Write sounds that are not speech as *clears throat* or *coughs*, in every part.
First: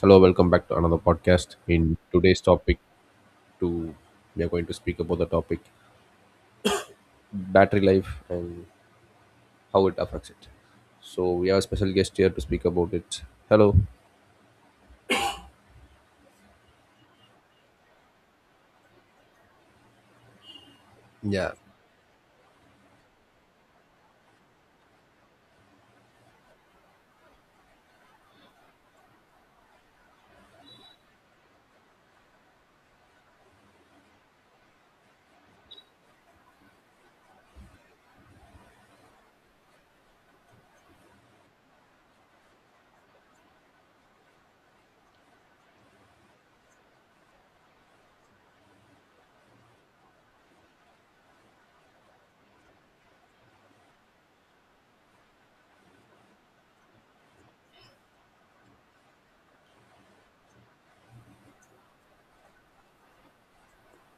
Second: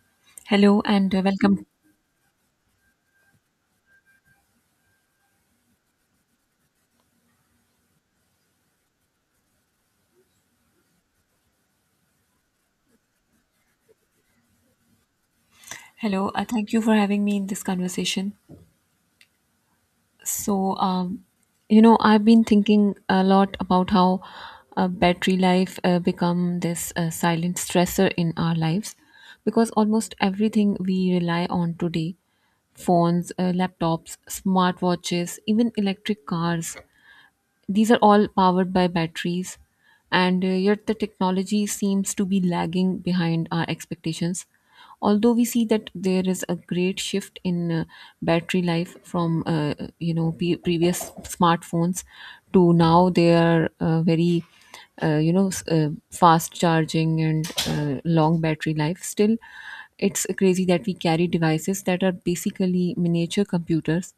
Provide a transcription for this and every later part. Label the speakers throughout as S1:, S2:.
S1: Hello, welcome back to
S2: Hello
S1: another
S2: and
S1: podcast.
S2: welcome.
S1: In today's topic, to we are going to speak about the topic battery life and how it affects it. So we have a special guest here to speak about it. Hello.
S2: Thank you for having me in this conversation. So, um,
S1: Yeah,
S2: you know, I've been thinking a lot about how battery life become this silent stressor in our lives because almost everything we rely on today, phones, laptops, smartwatches, even electric cars, these are all powered by batteries, and yet the technology seems to be lagging behind our expectations. Although we see that there is a great shift in battery life from you know, previous smartphones to now, they are very fast charging and long battery life. Still, it's crazy that we carry devices that are basically miniature computers,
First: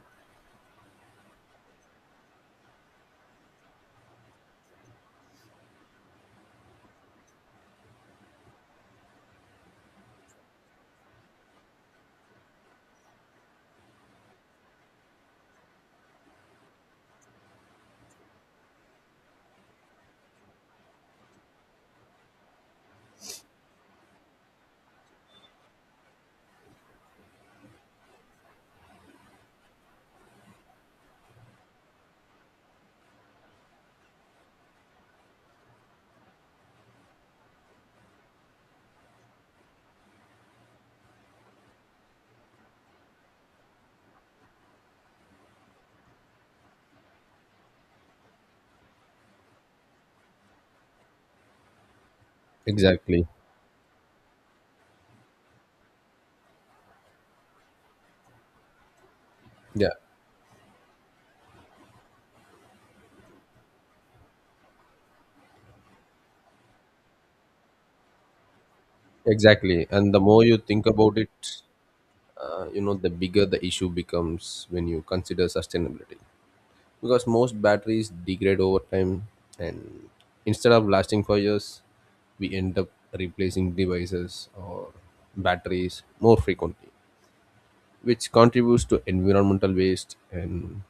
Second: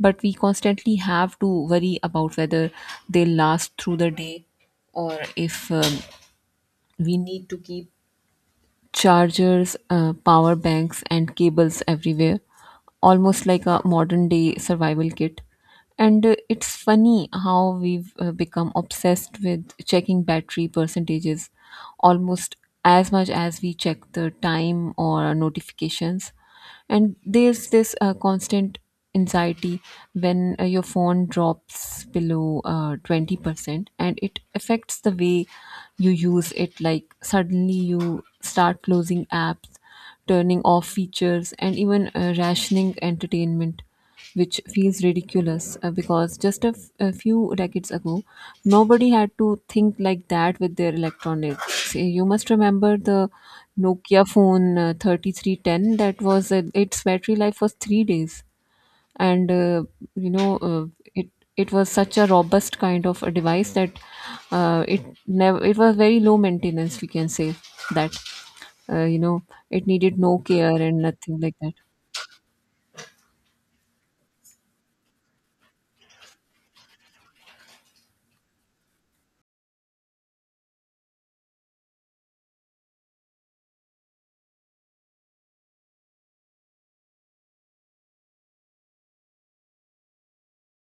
S2: but we constantly have to worry about whether they last through the day or if we need to keep chargers, power banks, and cables everywhere, almost like a modern day survival kit. And it's funny how we've become obsessed with checking battery percentages almost as much as we check the time or notifications, and there's this constant anxiety when your phone drops below 20% and it affects the way you use it. Like, suddenly you start closing apps, turning off features, and even rationing entertainment, which feels ridiculous because just a few decades ago, nobody had to think like that with their electronics. You must remember
S1: exactly.
S2: the Nokia phone 3310. That was its battery life was 3 days, and
S1: Yeah,
S2: you know uh, it it was such a robust kind of a device that it never it was very low maintenance. We can say that uh, you know it
S1: exactly. And
S2: needed
S1: the
S2: no
S1: more you
S2: care
S1: think
S2: and
S1: about it,
S2: nothing like that.
S1: you know, the bigger the issue becomes when you consider sustainability, because most batteries degrade over time, and instead of lasting for years we end up replacing devices or batteries more frequently, which contributes to environmental waste. And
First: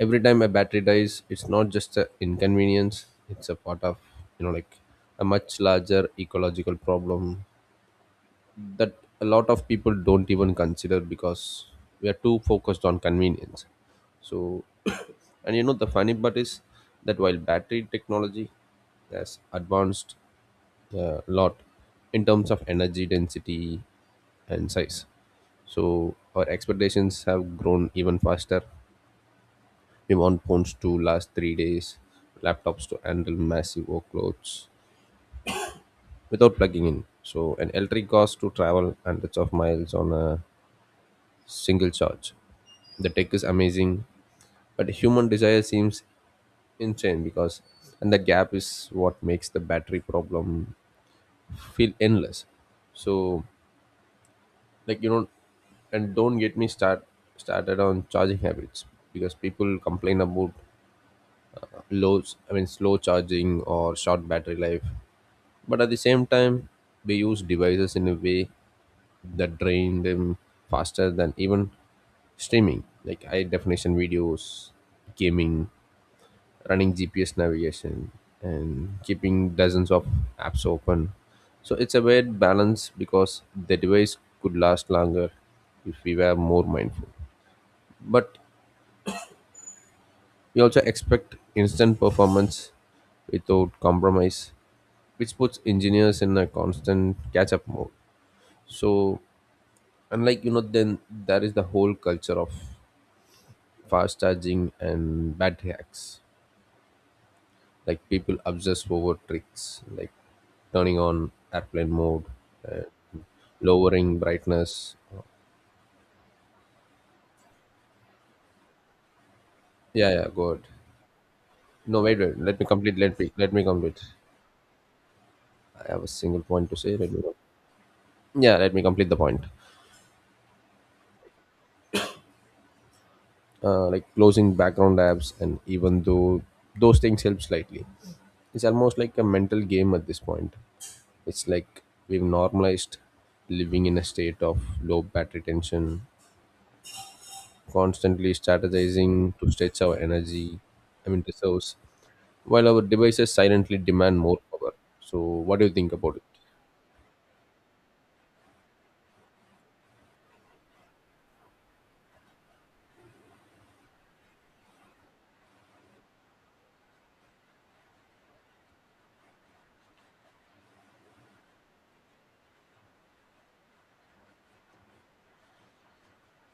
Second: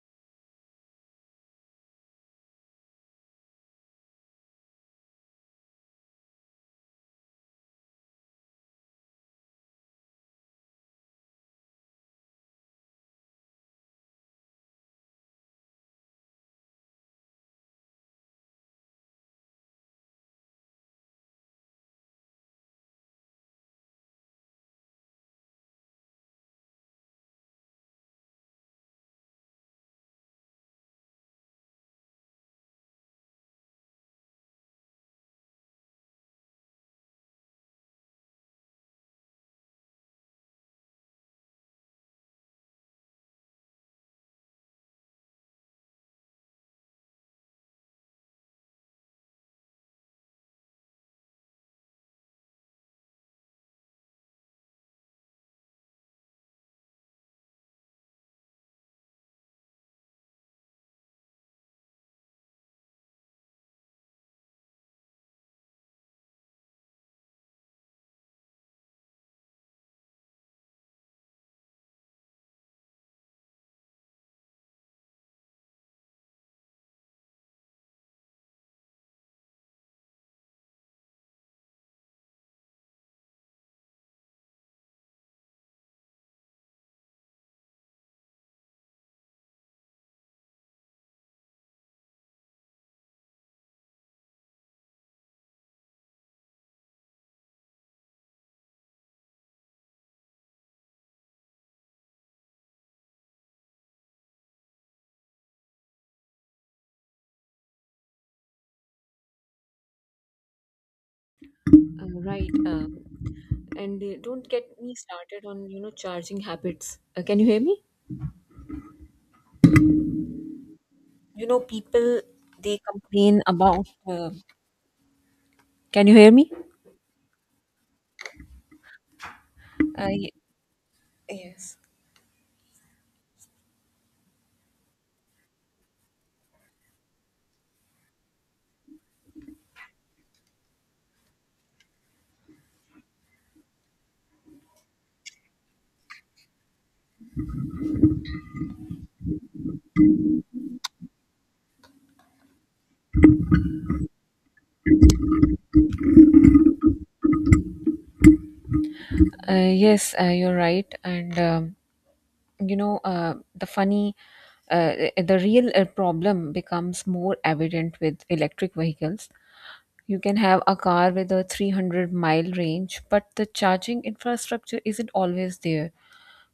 S1: every time a battery dies, it's not just an inconvenience, it's a part of, you know, like a much larger ecological problem that a lot of people don't even consider because we are too focused on convenience. So *coughs* *clears throat* and you know, the funny part is that while battery technology has advanced a lot in terms of energy density and size, so our expectations have grown even faster. We want phones to last 3 days, laptops to handle massive workloads without plugging in, so an electric cost to travel hundreds of miles on a single charge. The tech is amazing, but human desire seems insane, because, and the gap is what makes the battery problem feel endless. So, like you know, and don't get me start started on charging habits, because people complain about low, I mean slow charging or short battery life, but at the same time, we use devices in a way that drained them faster than even streaming, like high definition videos, gaming, running GPS navigation, and keeping dozens of apps open. So it's a weird balance, because the device could last longer if we were more mindful, but we also expect instant performance without compromise, which puts engineers in a constant catch up mode. So, unlike you know, then there is the whole culture of fast charging and battery hacks. Like, people obsess over tricks like turning on airplane mode
S2: Right. Uh,
S1: and
S2: and uh,
S1: lowering
S2: don't get me
S1: brightness.
S2: started on, you know, charging habits. Can you hear me?
S1: Yeah, yeah, go ahead.
S2: You know,
S1: No, wait,
S2: people,
S1: wait. Let me
S2: they
S1: complete. Let me
S2: complain
S1: let me
S2: about.
S1: complete. I have
S2: Can
S1: a
S2: you hear
S1: single
S2: me?
S1: point to say. Let me. Yeah, let me complete the point.
S2: I... yes.
S1: Like closing background apps, and even though those things help slightly, it's almost like a mental game at this point. It's like we've normalized living in a state of low battery tension, constantly strategizing to stretch our energy, I mean, reserves, while our devices silently demand more power. So, what do you think about it?
S2: Yes, you're right. And you know, the funny, eh, The real problem becomes more evident with electric vehicles. You can have a car with a 300-mile range, but the charging infrastructure isn't always there,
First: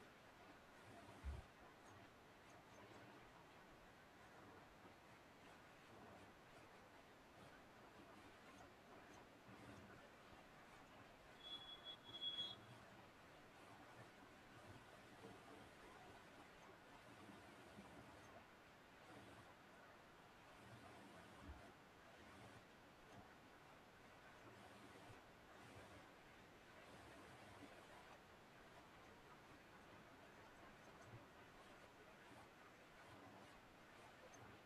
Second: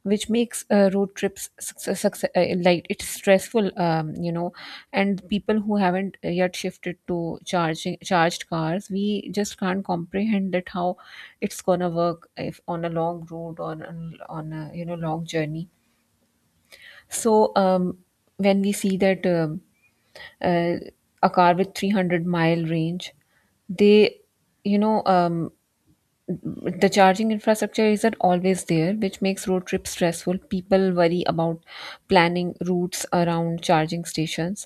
S2: which makes road trips like it's stressful, and people who haven't yet shifted to charging charged cars, we just can't comprehend that how it's gonna work if on a long road or on a, you know, long journey. So when we see that, uh, a car with 300-mile range, they you know the charging infrastructure isn't always there, which makes road trips stressful. People worry about planning routes around charging stations,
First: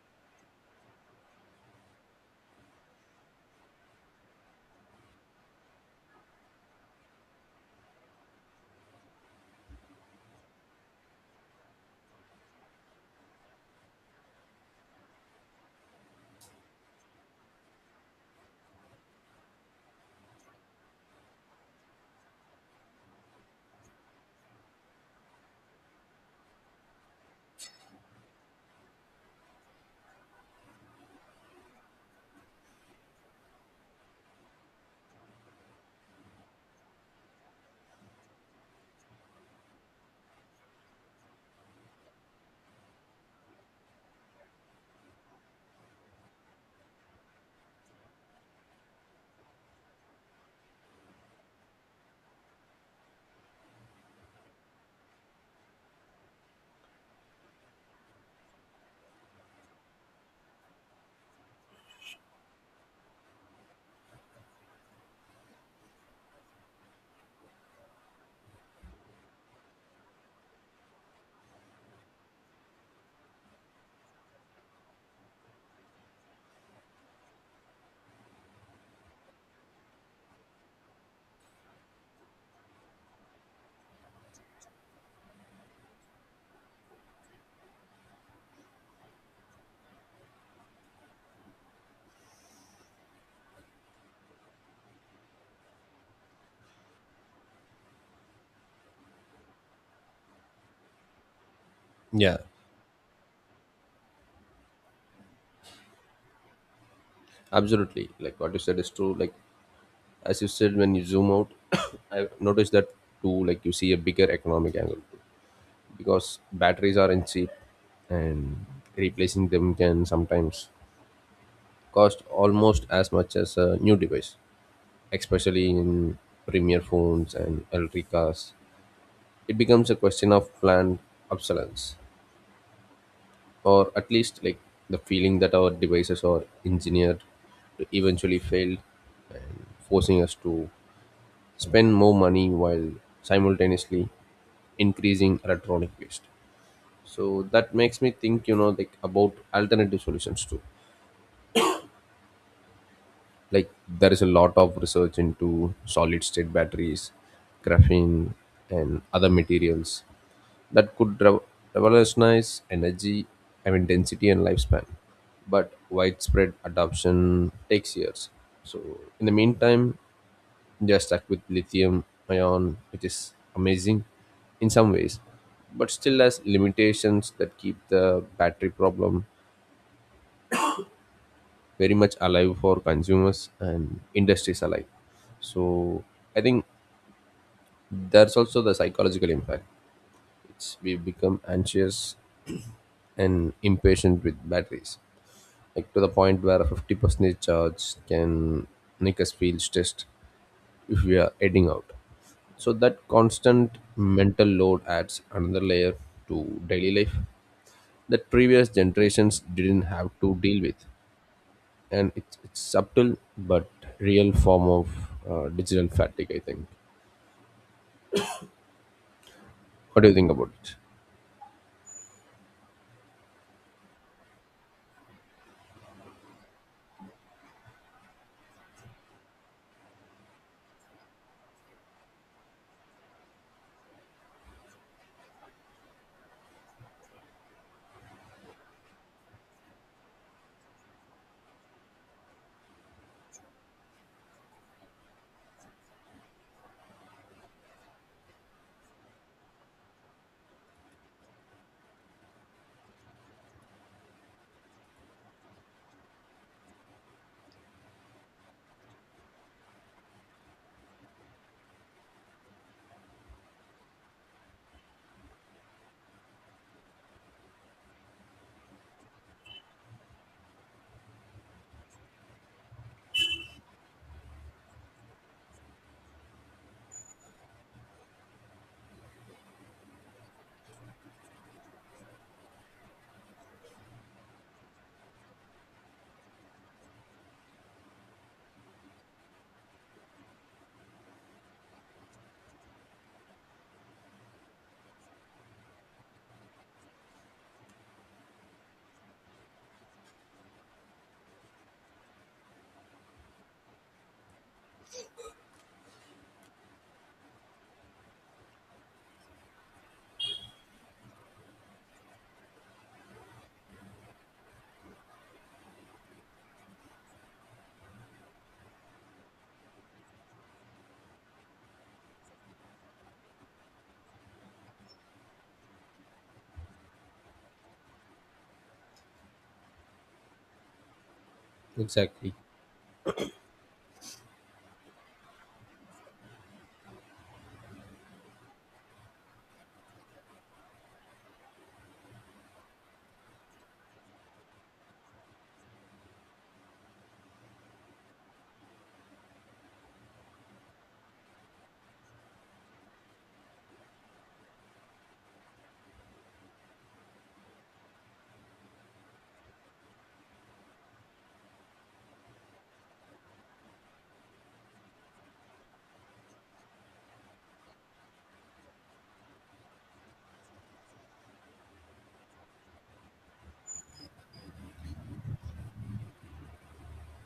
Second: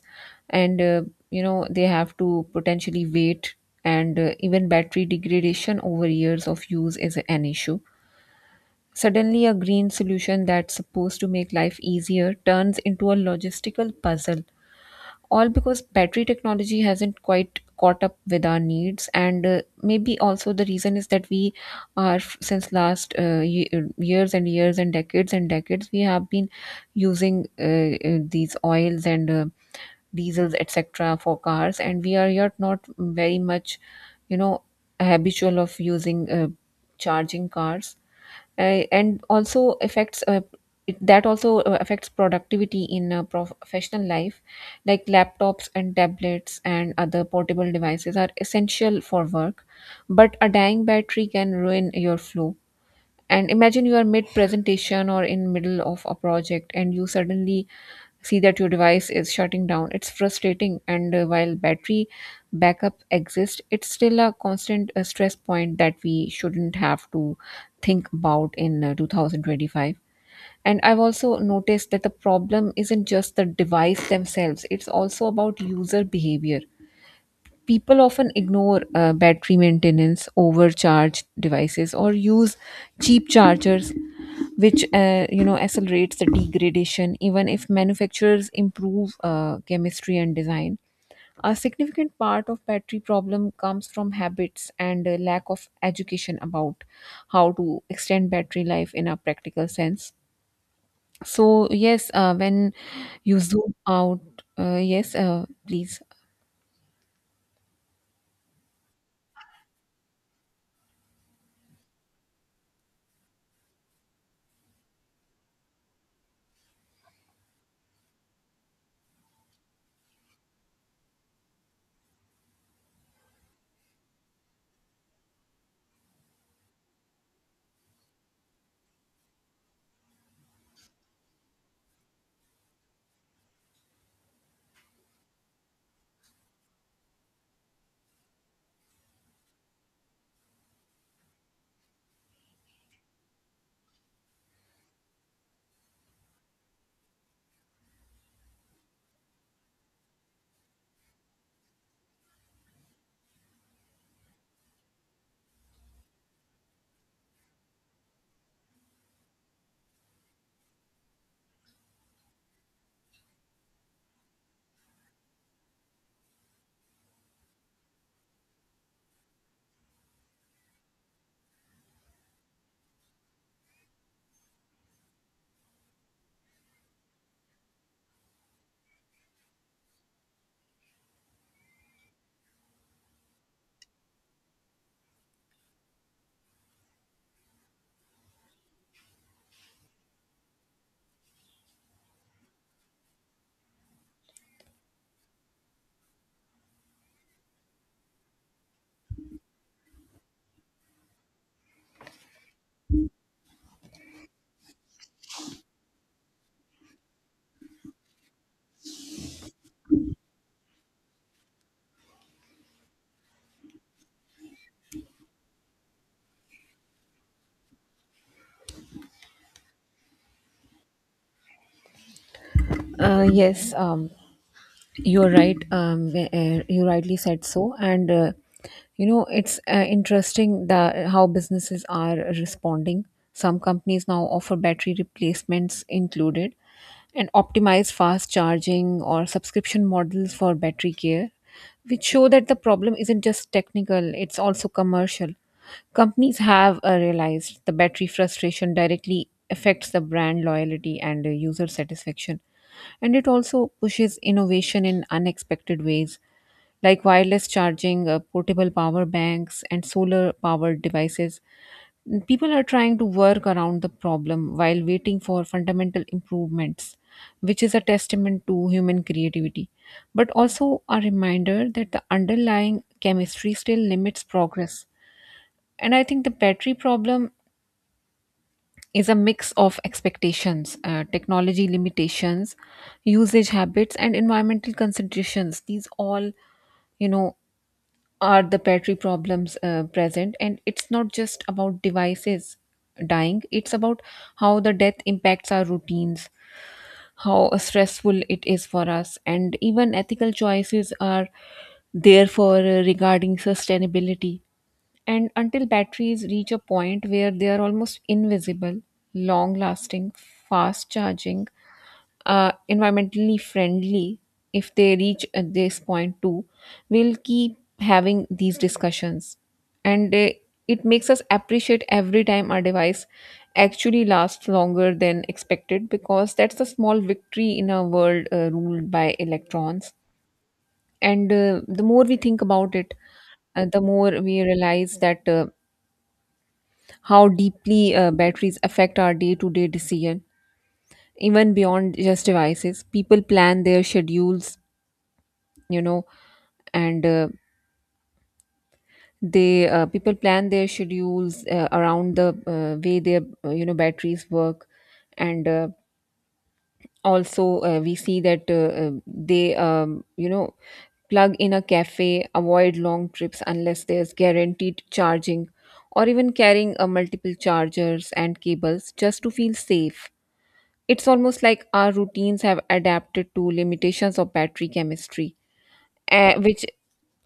S2: and they have to potentially wait, and even battery degradation over years of use is an issue. Suddenly, a green solution that's supposed to make life easier turns into a logistical puzzle, all because battery technology hasn't quite caught up with our needs. And maybe also the reason is that we are since last years and years and decades and decades, we have been using these oils and diesels etc for cars, and we are yet not very much, you know, habitual of using charging cars. Uh, and also affects uh, it, that also affects productivity in professional life. Like, laptops and tablets and other portable devices are essential for work, but a dying battery can ruin your flow. And imagine you are mid presentation or in middle of a project, and you suddenly see that your device is shutting down. It's frustrating, and while battery backup exists, it's still a constant stress point that we shouldn't have to think about in 2025. And I've also noticed that the problem isn't just the device themselves, it's also about user behavior. People often ignore battery maintenance, overcharge devices, or use cheap chargers, which accelerates the degradation. Even if manufacturers improve chemistry and design, a significant part of battery problem comes from habits and a lack of education about how to extend battery life in a practical sense. So yes,
S1: Yeah,
S2: when you zoom out... yes, please.
S1: absolutely. Like what you said is true. Like as you said, when you zoom out, *coughs* I've noticed that too. Like, you see a bigger economic angle too, because batteries aren't cheap, and replacing them can sometimes cost almost as much as a new device, especially in premier phones and electric cars. It becomes a question of planned obsolescence, or at least like the feeling that our devices are engineered to eventually fail, and forcing us to spend more money while simultaneously increasing electronic waste. So that makes me think, you know, like about alternative solutions too. Like, there is a lot of research into solid state batteries, graphene, and other materials that could revolutionize energy, I mean density and lifespan. But widespread adoption takes years. So in the meantime, they are stuck with lithium ion, which is amazing in some ways, but still has limitations that keep the battery problem very much alive for consumers and industries alike. So, I think there's also the psychological impact. It's, we become anxious and impatient with batteries, like to the point where a 50% charge can make us feel stressed if we are heading out. So that constant mental load adds another layer to daily life that previous generations didn't have to deal with, and it's subtle but real form of digital fatigue, I think. What do you think about it?
S2: uh, yes um, you're right. You rightly said so. And you know, it's interesting that how businesses are responding. Some companies now offer battery replacements included and optimize fast charging, or subscription models for battery care, which show that the problem isn't just technical, it's also commercial. Companies have realized the battery frustration directly affects the brand loyalty and user satisfaction, and it also pushes innovation in unexpected ways, like wireless charging, portable power banks, and solar powered devices. People are trying to work around the problem while waiting for fundamental improvements, which is a testament to human creativity, but also a reminder that the underlying chemistry still limits progress. And I think the battery problem is a mix of expectations, technology limitations, usage habits, and environmental considerations. These all, you know, are the battery problems present. And it's not just about devices dying, it's about how the death impacts our routines, how stressful it is for us, and even ethical choices are there for regarding sustainability. And until batteries reach a point where they are almost invisible, long lasting, fast charging, environmentally friendly, if they reach at this point too, we'll keep having these discussions. And it makes us appreciate every time our device actually lasts longer than expected, because that's a small victory in a world ruled by electrons. And the more we
S1: Exactly.
S2: think about it, the more we realize that. How deeply batteries affect our day-to-day decision, even beyond just devices. People plan their schedules, you know, and they people plan their schedules around the way their, batteries work. And uh, also uh, we see that they you know plug in a cafe, avoid long trips unless there's guaranteed charging, or even carrying multiple chargers and cables just to feel safe. It's almost like our routines have adapted to limitations of battery chemistry, which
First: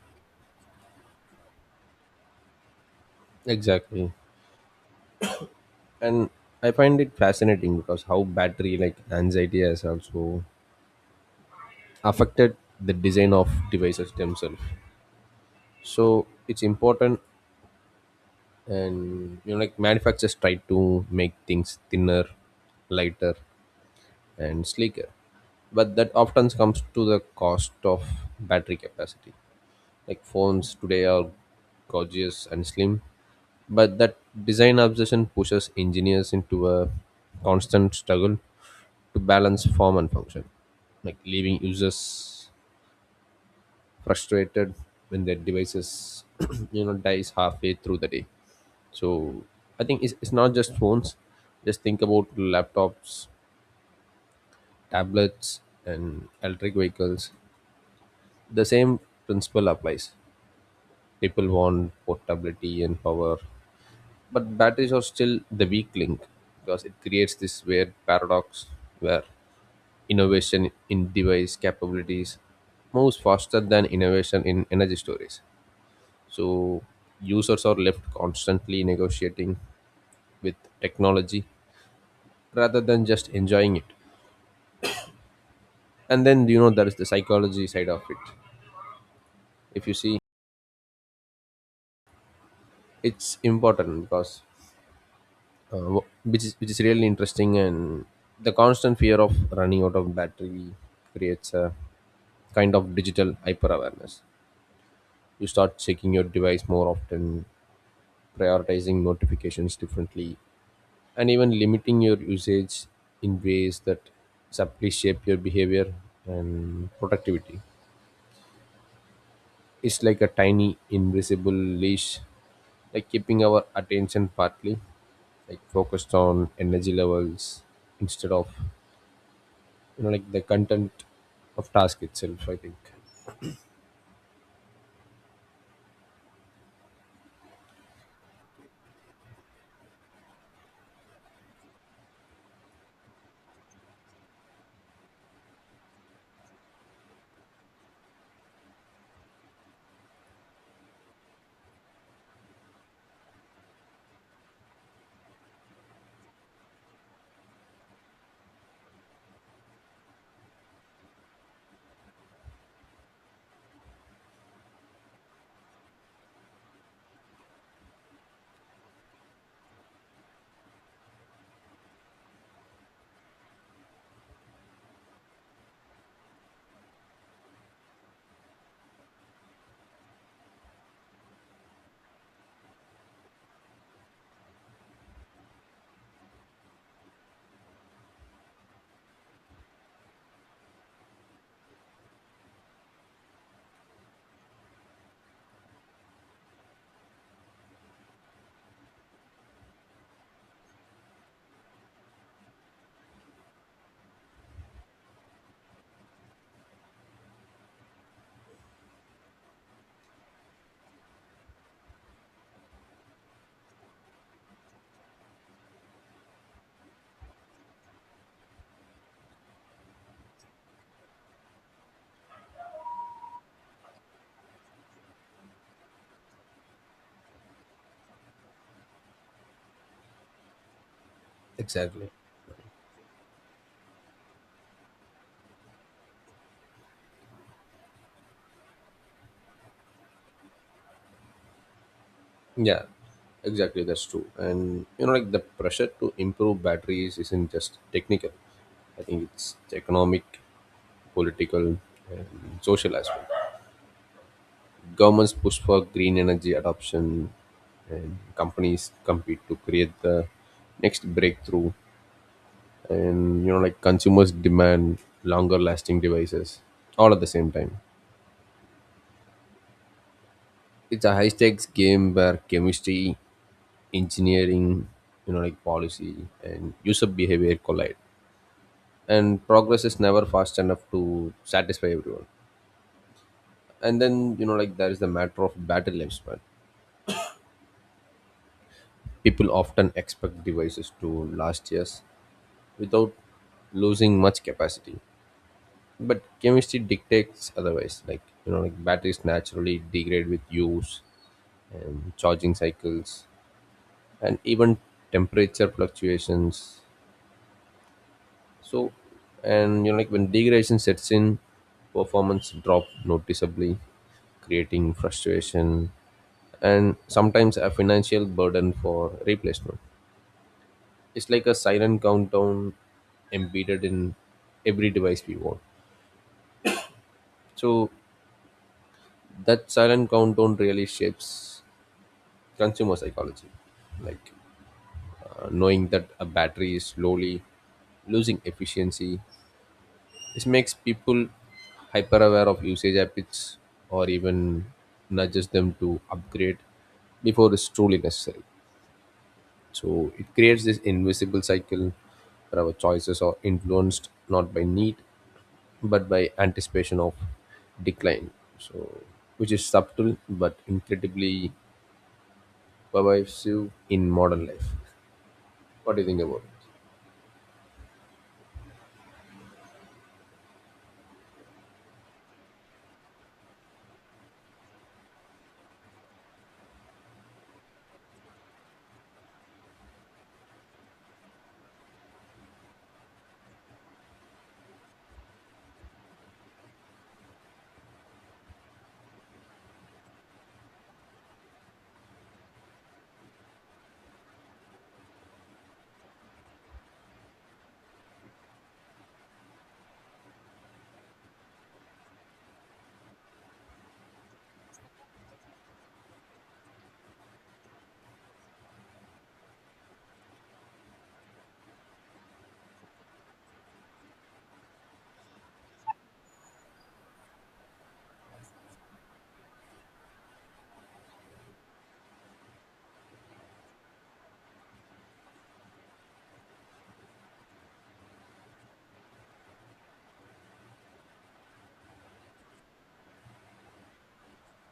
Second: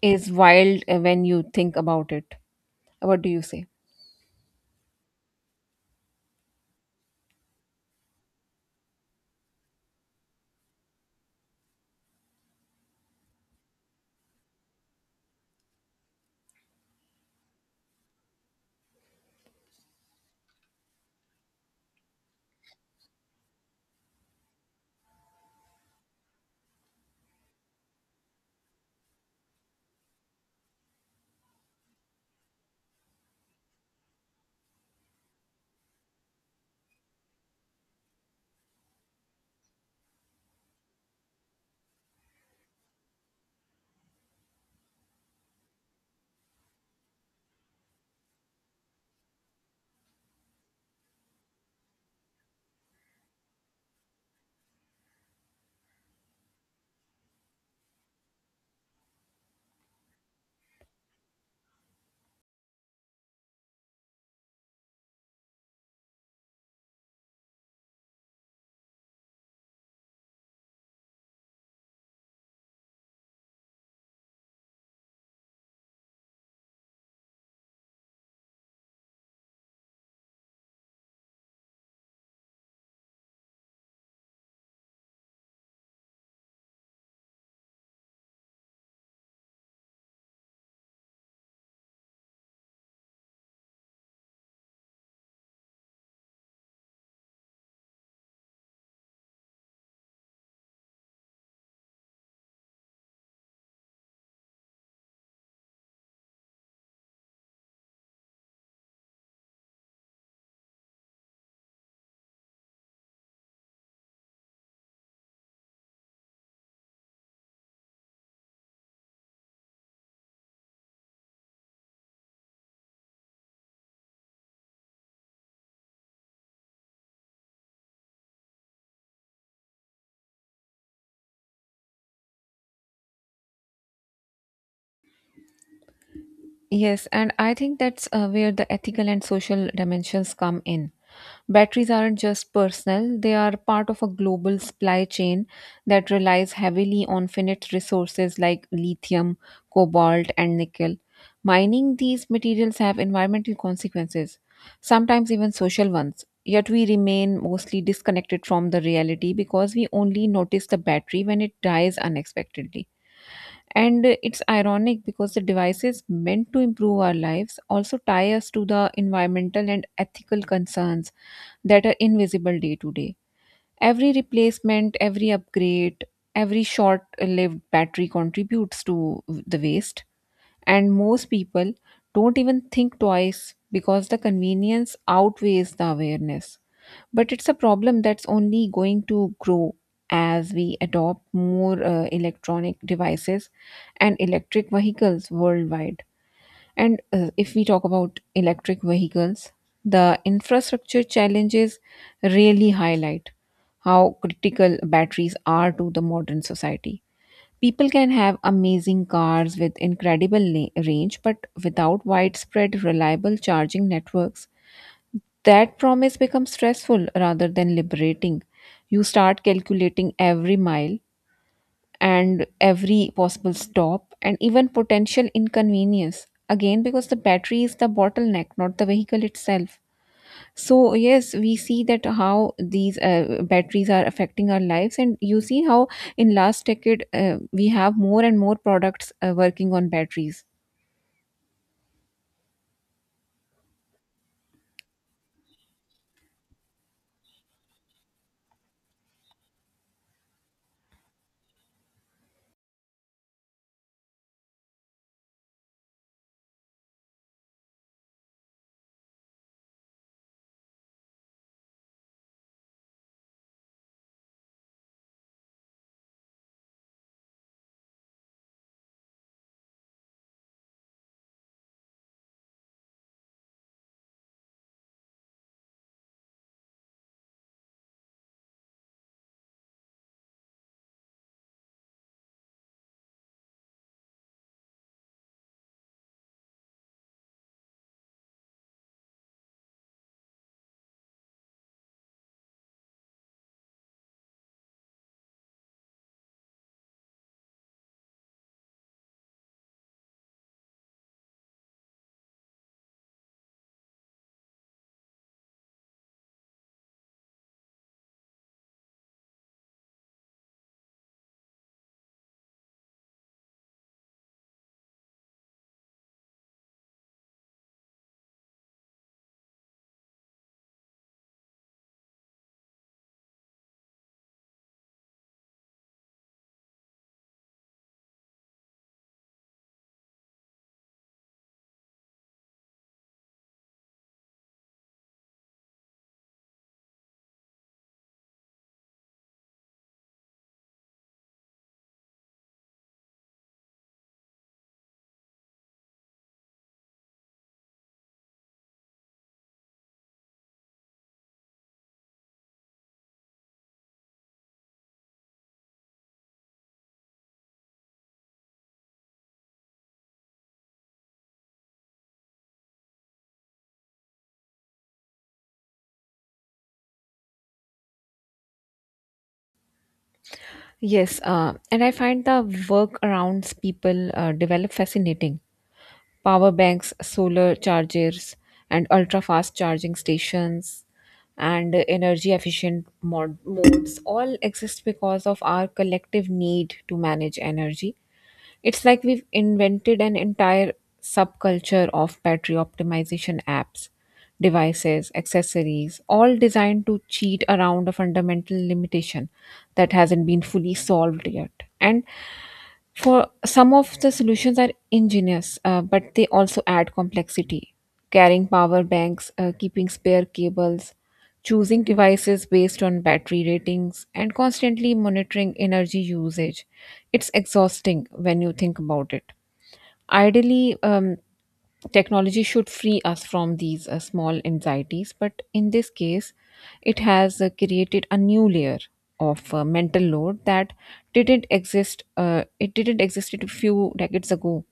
S2: is wild when you think about it. What do you say?
S1: Exactly. And I find it fascinating, because how battery like anxiety has also affected the design of devices themselves, so it's important. And you know, like manufacturers try to make things thinner, lighter, and sleeker, but that often comes to the cost of battery capacity. Like, phones today are gorgeous and slim, but that design obsession pushes engineers into a constant struggle to balance form and function, like leaving users frustrated when their devices *clears throat* you know, dies halfway through the day. So I think it's not just phones, just think about laptops, tablets, and electric vehicles. The same principle applies. People want portability and power, but batteries are still the weak link, because it creates this weird paradox where innovation in device capabilities moves faster than innovation in energy storage. So users are left constantly negotiating with technology rather than just enjoying it. And then you know, there is the psychology side of it. If you see, it's important because which is really interesting, and the constant fear of running out of battery creates a kind of digital hyper awareness. You start checking your device more often, prioritizing notifications differently, and even limiting your usage in ways that subtly shape your behavior and productivity. It's like a tiny invisible leash, like keeping our attention partly, like focused on energy levels instead of, you know, like the content of task itself. I think
S2: Yes, and I think that's where the ethical and social dimensions come in. Batteries aren't just personal, they are part of a global supply chain that relies heavily on finite resources like lithium, cobalt, and nickel. Mining these materials have environmental consequences, sometimes even social ones. Yet we remain mostly disconnected from the reality because we only notice the battery when it dies unexpectedly. And it's ironic because the devices meant to improve our lives also tie us to the environmental and ethical concerns that are invisible day to day. Every replacement, every upgrade, every short lived battery contributes to the waste. And most people don't even think twice because the convenience outweighs the awareness. But it's a problem that's only going to grow as we adopt more electronic devices and electric vehicles worldwide. And if we talk about electric vehicles, the infrastructure challenges really highlight how critical batteries are to the modern society. People can have amazing cars with incredible range, but without widespread reliable charging networks, that promise becomes stressful rather than liberating. You start calculating every mile and every possible stop and even potential inconvenience. Again, because the battery is the bottleneck, not the vehicle itself. So yes, we see that
S1: exactly.
S2: how these batteries are affecting our lives, and you see how in last decade, we have more and more products working on batteries.
S1: Yeah, exactly. That's true. And you know, like the pressure to improve batteries isn't just technical. I think it's economic, political, and social as well. Governments push for green energy adoption, and companies compete to create the next breakthrough. And you know, like consumers demand longer lasting devices all at the same time. It's a high stakes game where chemistry, engineering, you know, like policy and user behavior collide, and progress is never fast enough to satisfy everyone. And then you know, like there is the matter of battery lifespan. People often expect devices to last years without losing much capacity, but chemistry dictates otherwise. Like you know, like batteries naturally degrade with use and charging cycles, and even temperature fluctuations. So, and you know, like when degradation sets in, performance drop noticeably, creating frustration and sometimes a financial burden for replacement. It's like a silent countdown embedded in every device we want. So, that silent countdown really shapes consumer psychology, like knowing that a battery is slowly losing efficiency. This makes people hyper aware of usage habits, or even nudges them to upgrade before it's truly necessary. So it creates this invisible cycle where our choices are influenced not by need, but by anticipation of decline. So, which is subtle but incredibly pervasive in modern life. What do you think about it?
S2: Yes, and I find the workarounds people develop fascinating. Power banks, solar chargers, and ultra fast charging stations, and energy efficient modes all exist because of our collective need to manage energy. It's like we've invented an entire subculture of battery optimization apps, devices, accessories, all designed to cheat around a fundamental limitation that hasn't been fully solved yet. And for some of the solutions are ingenious, but they also add complexity. Carrying power banks, keeping spare cables, choosing devices based on battery ratings, and constantly monitoring energy usage. It's exhausting when you think about it. Ideally, technology should free us from these small anxieties, but in this case, it has created a new layer of mental load that didn't exist. It didn't exist a few decades ago.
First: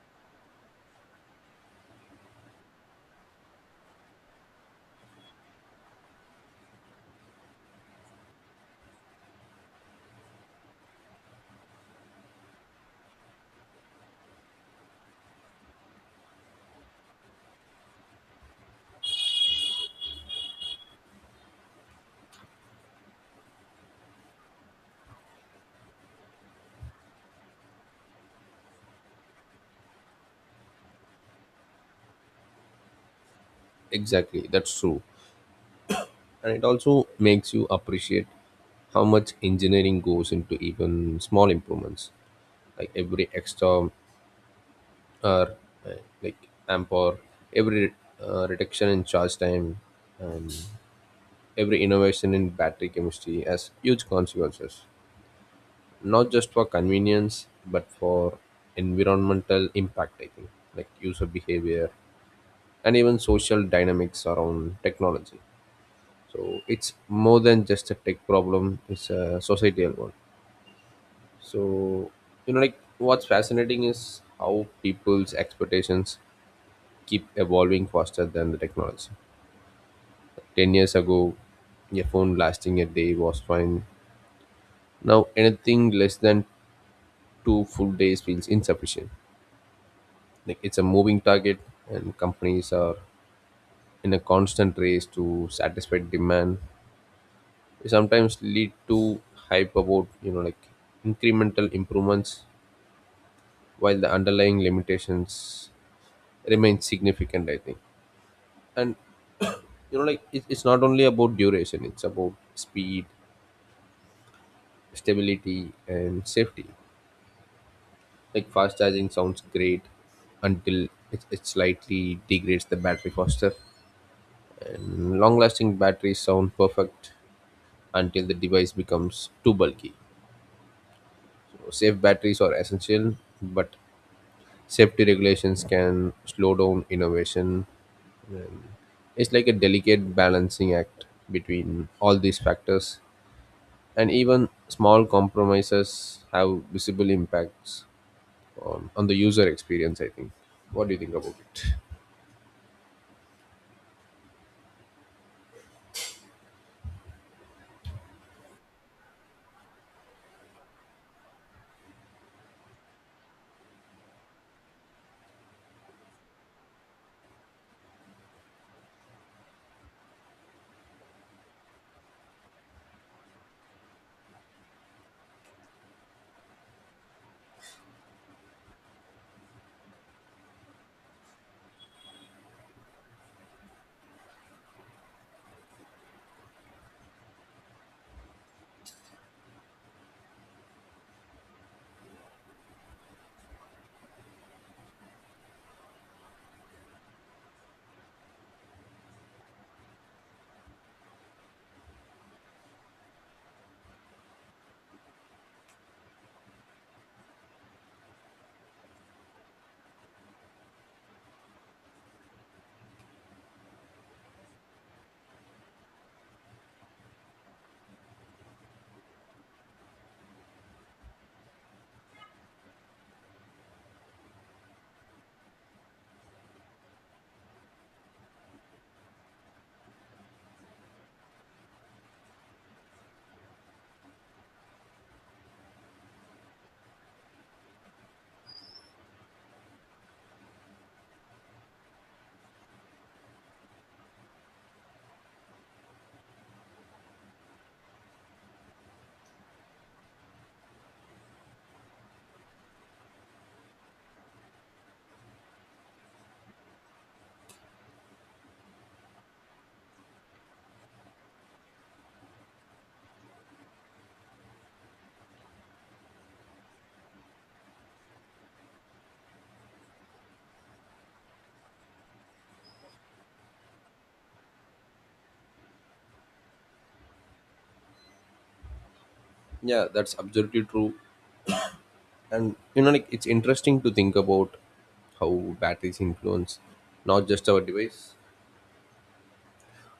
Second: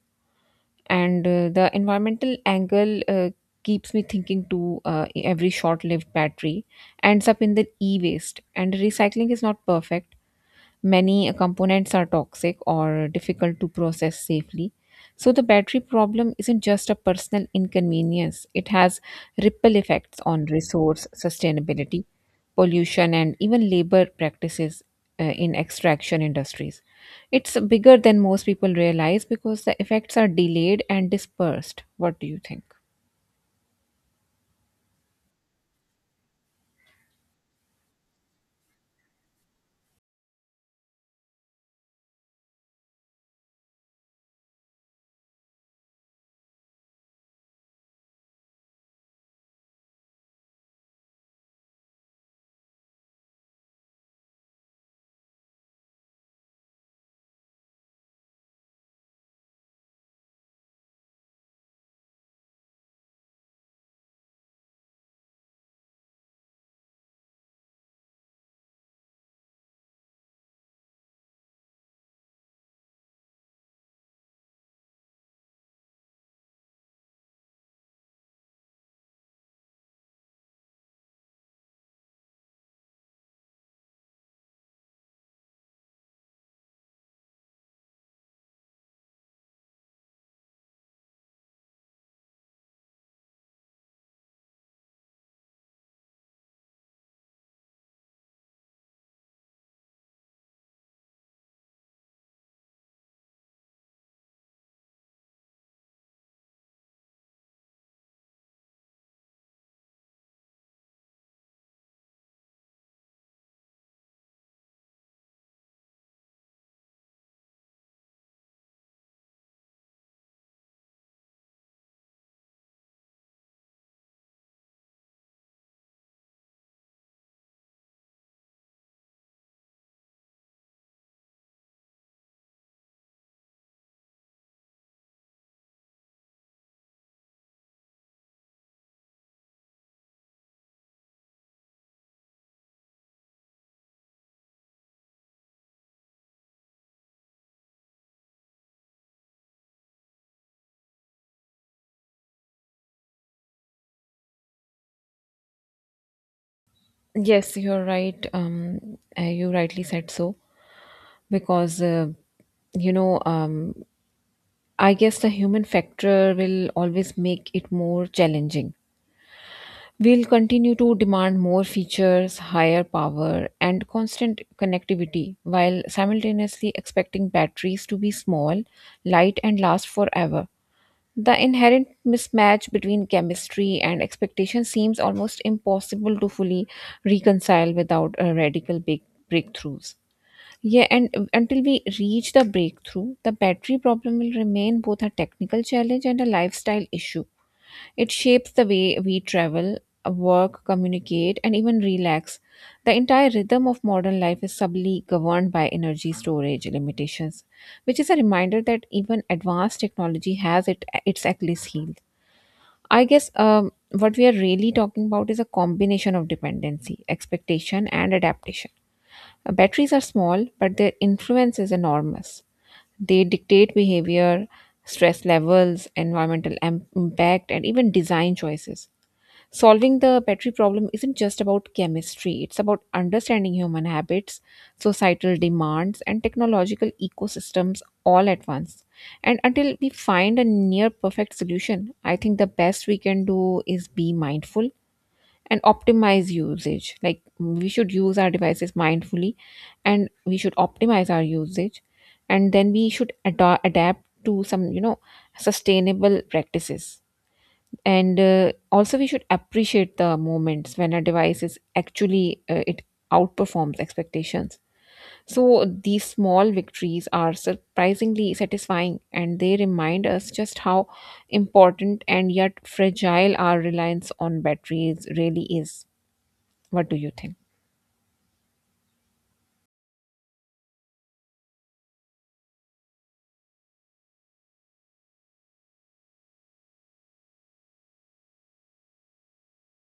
S2: And the environmental angle keeps me thinking to every short-lived battery ends up in the e-waste, and recycling is not perfect. Many components are toxic or difficult to process safely. So, the battery problem isn't just a personal inconvenience, it has ripple effects on resource sustainability, pollution, and even labor practices in extraction industries. It's bigger than most people realize because the effects are delayed and dispersed. What do you think?
S1: Exactly, that's true. And it also makes you appreciate how much engineering goes into even small improvements, like every extra uh, like amp, or every reduction in charge time, and every innovation in battery chemistry has huge consequences, not just for convenience but for environmental impact, I think. Like user behavior, and even social dynamics around technology. So it's more than just a tech problem; it's a societal one. So you know, like what's fascinating is how people's expectations keep evolving faster than the technology. 10 years ago, a phone lasting a day was fine. Now anything less than two full days feels insufficient. Like it's a moving target, and companies are in a constant race to satisfy demand. It sometimes lead to hype about, you know, like incremental improvements while the underlying limitations remain significant, I think. And you know, like it's not only about duration, it's about speed, stability, and safety. Like fast charging sounds great until it slightly degrades the battery faster, and long lasting batteries sound perfect until the device becomes too bulky. So safe batteries are essential, but safety regulations can slow down innovation. It's like a delicate balancing act between all these factors, and even small compromises have visible impacts on the user experience, I think. What do you think about it?
S2: Yes, you're right. You rightly said so because you know um, I guess the human factor will always make it more challenging. We'll continue to demand more features, higher power, and constant connectivity while simultaneously expecting batteries to be small, light, and last forever. The inherent mismatch between chemistry and expectation seems almost impossible to fully reconcile without a radical big breakthroughs. Yeah, and until we reach the breakthrough, the battery problem will remain both a technical challenge and a lifestyle issue. It shapes the way we travel, work, communicate, and even relax. The entire rhythm of modern life is subtly governed by energy storage limitations, which is a reminder that even advanced technology has its Achilles heel. I guess what we are really talking about is a combination of dependency, expectation, and adaptation. Batteries are small, but their influence is enormous. They dictate behavior, stress levels, environmental impact, and even design choices. Solving the battery problem isn't just about chemistry, it's about understanding human habits, societal demands, and technological ecosystems all at once. And until we find a near perfect solution, I think the best we can do is be mindful and optimize usage. Like we should use our devices mindfully and we should optimize our usage and then we should adapt to some sustainable practices and also we should appreciate the moments when a device is actually it outperforms expectations. So these small victories are surprisingly satisfying, and they remind us just how important and yet fragile our reliance on batteries really is. What do you think?
S1: Yeah, that's absolutely true. And you know, like it's interesting to think about how batteries influence not just our device,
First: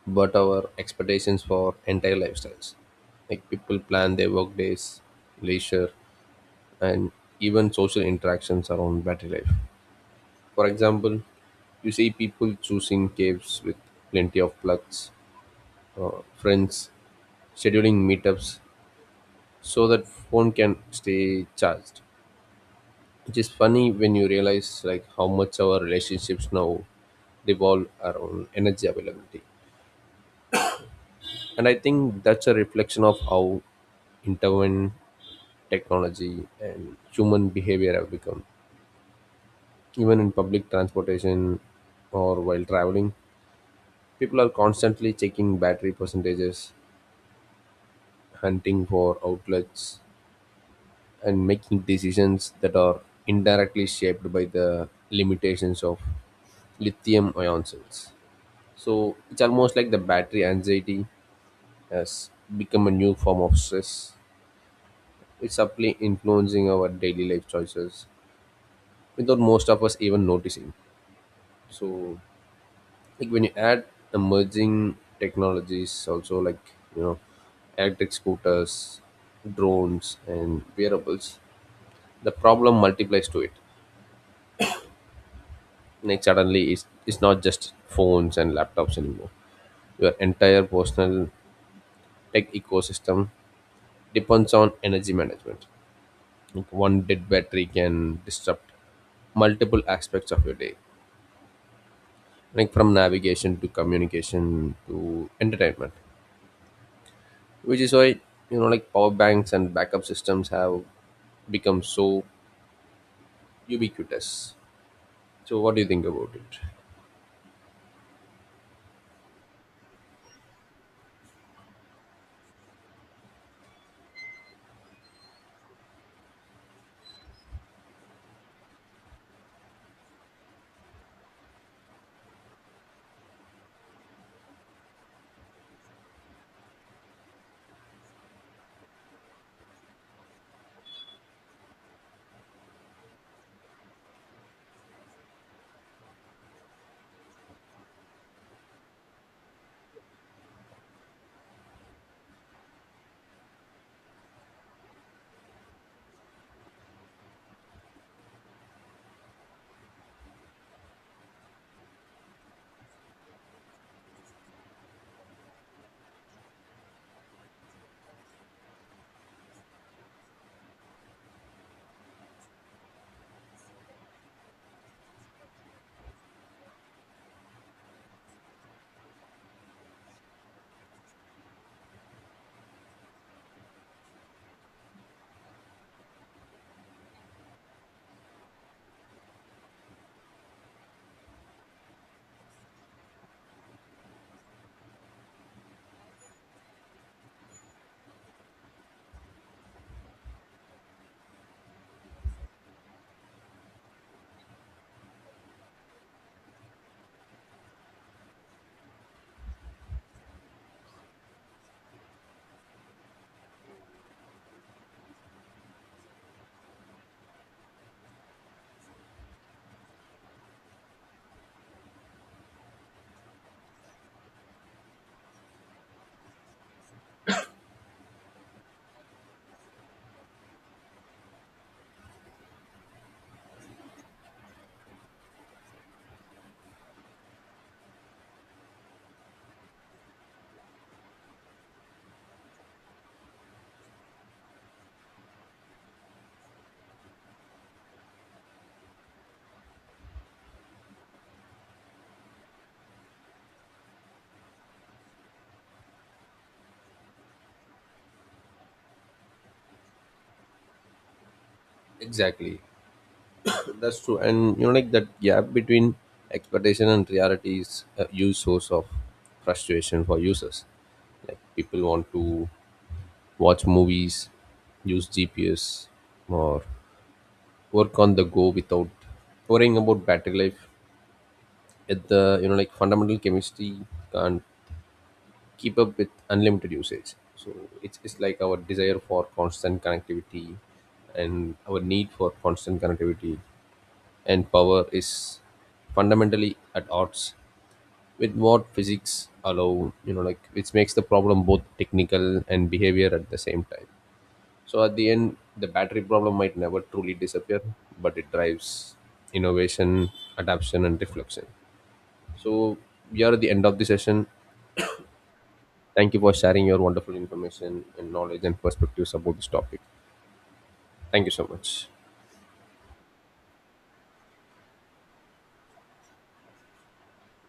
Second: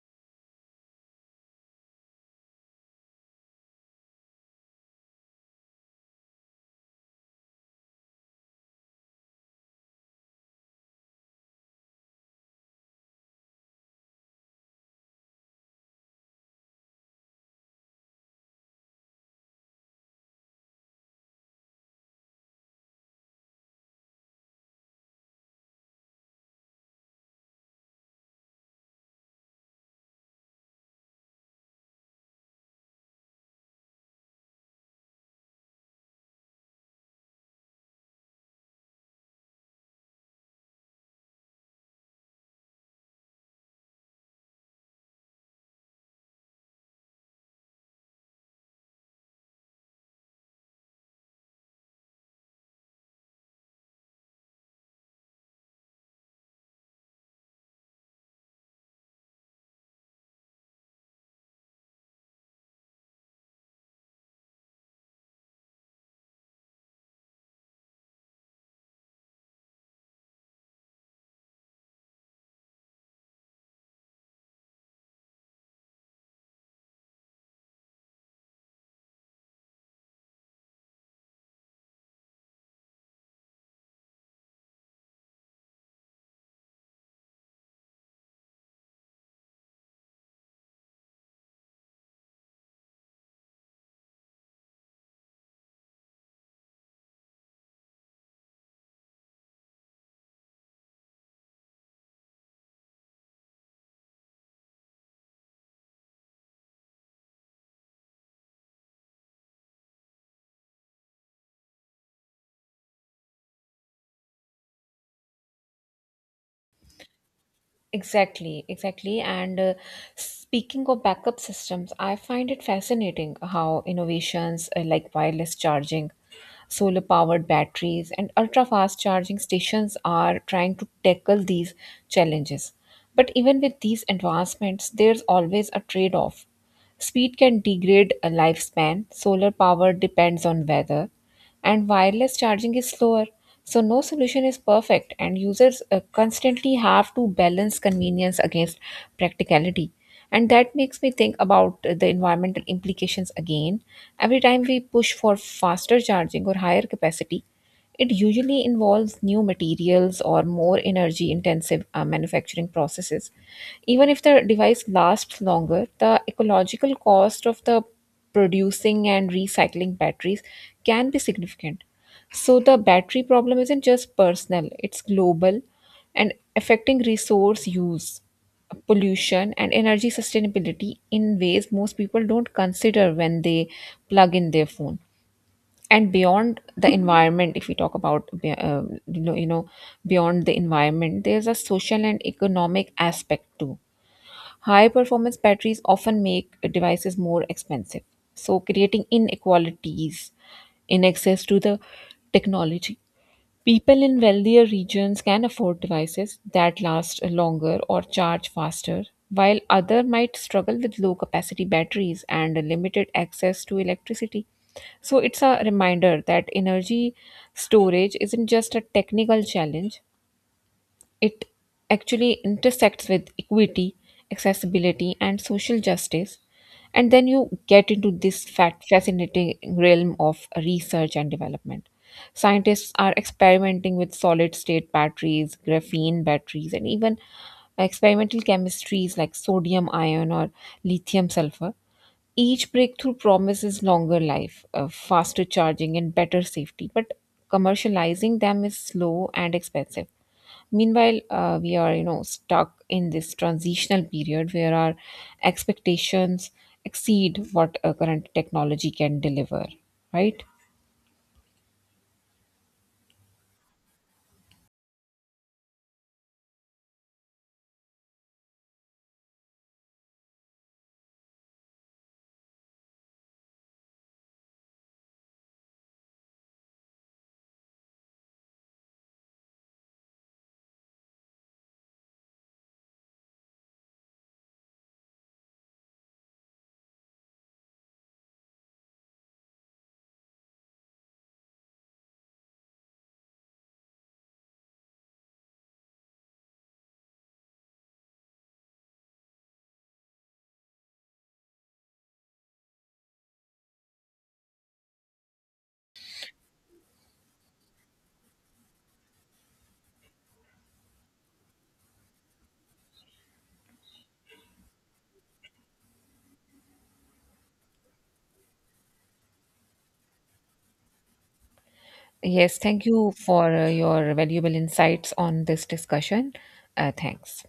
S1: but our expectations for entire lifestyles. Like people plan their work days, leisure, and even social interactions around battery life. For example, you see people choosing caves with plenty of plugs, friends scheduling meetups so that phone can stay charged. It is funny when you realize like how much our relationships now revolve around energy availability. And I think that's a reflection of how intertwined technology and human behavior have become. Even in public transportation or while traveling, people are constantly checking battery percentages, hunting for outlets, and making decisions that are indirectly shaped by the limitations of lithium ion cells. So it's almost like the battery anxiety has become a new form of stress. It's subtly influencing our daily life choices without most of us even noticing. So, like when you add emerging technologies, also like you know, electric scooters, drones, and wearables, the problem multiplies to it. Like suddenly, it's not just phones and laptops anymore. Your entire personal tech ecosystem depends on energy management. Like one dead battery can disrupt multiple aspects of your day, like from navigation to communication to entertainment, which is why, you know, like power banks and backup systems have become so ubiquitous. So, what do you think about it?
S2: Exactly, exactly. And speaking of backup systems, I find it fascinating how innovations like wireless charging, solar powered batteries, and ultra fast charging stations are trying to tackle these challenges. But even with these advancements, there's always a trade off. Speed can degrade a lifespan, solar power depends on weather, and wireless charging is slower. So, no solution is perfect, and users constantly have to balance convenience against practicality. And that makes me think about the environmental implications again. Every time we push for faster charging or higher capacity, it usually involves new materials or more energy intensive manufacturing processes. Even if the device lasts longer, the ecological cost of the producing and recycling batteries can be significant. So, the battery problem isn't just personal, it's global and affecting resource use, pollution, and energy sustainability in ways most people don't consider when they plug in their phone. And beyond the environment, if we talk about beyond the environment, there's a social and economic aspect too. High performance batteries often make devices more expensive, so creating inequalities in access to the technology. People in wealthier regions can afford devices that last longer or charge faster, while others might struggle with low capacity batteries and limited access to electricity. So it's a reminder that energy storage isn't just a technical challenge, it actually intersects with equity, accessibility, and social justice. And then you get into this fascinating realm of research and development. Scientists are experimenting with solid state batteries, graphene batteries, and even experimental chemistries like sodium ion or lithium sulfur. Each breakthrough promises longer life, faster charging, and better safety, but commercializing them is slow and expensive. Meanwhile, we are, you know, stuck in this transitional period where our expectations exceed what current technology can deliver, right?
S1: Exactly. That's true, and you know, like that gap between expectation and reality is a huge source of frustration for users. Like people want to watch movies, use GPS, or work on the go without worrying about battery life. At the, you know, like fundamental chemistry can't keep up with unlimited usage. So it's like our desire for constant connectivity and our need for constant connectivity and power is fundamentally at odds with what physics allow, you know, like which makes the problem both technical and behavior at the same time. So at the end, the battery problem might never truly disappear, but it drives innovation, adaptation, and reflection. So, we are at the end of the session. Thank you for sharing your wonderful information and knowledge and perspectives about this topic. Thank you so much.
S2: Yes, thank you for your valuable insights on this discussion. Thanks.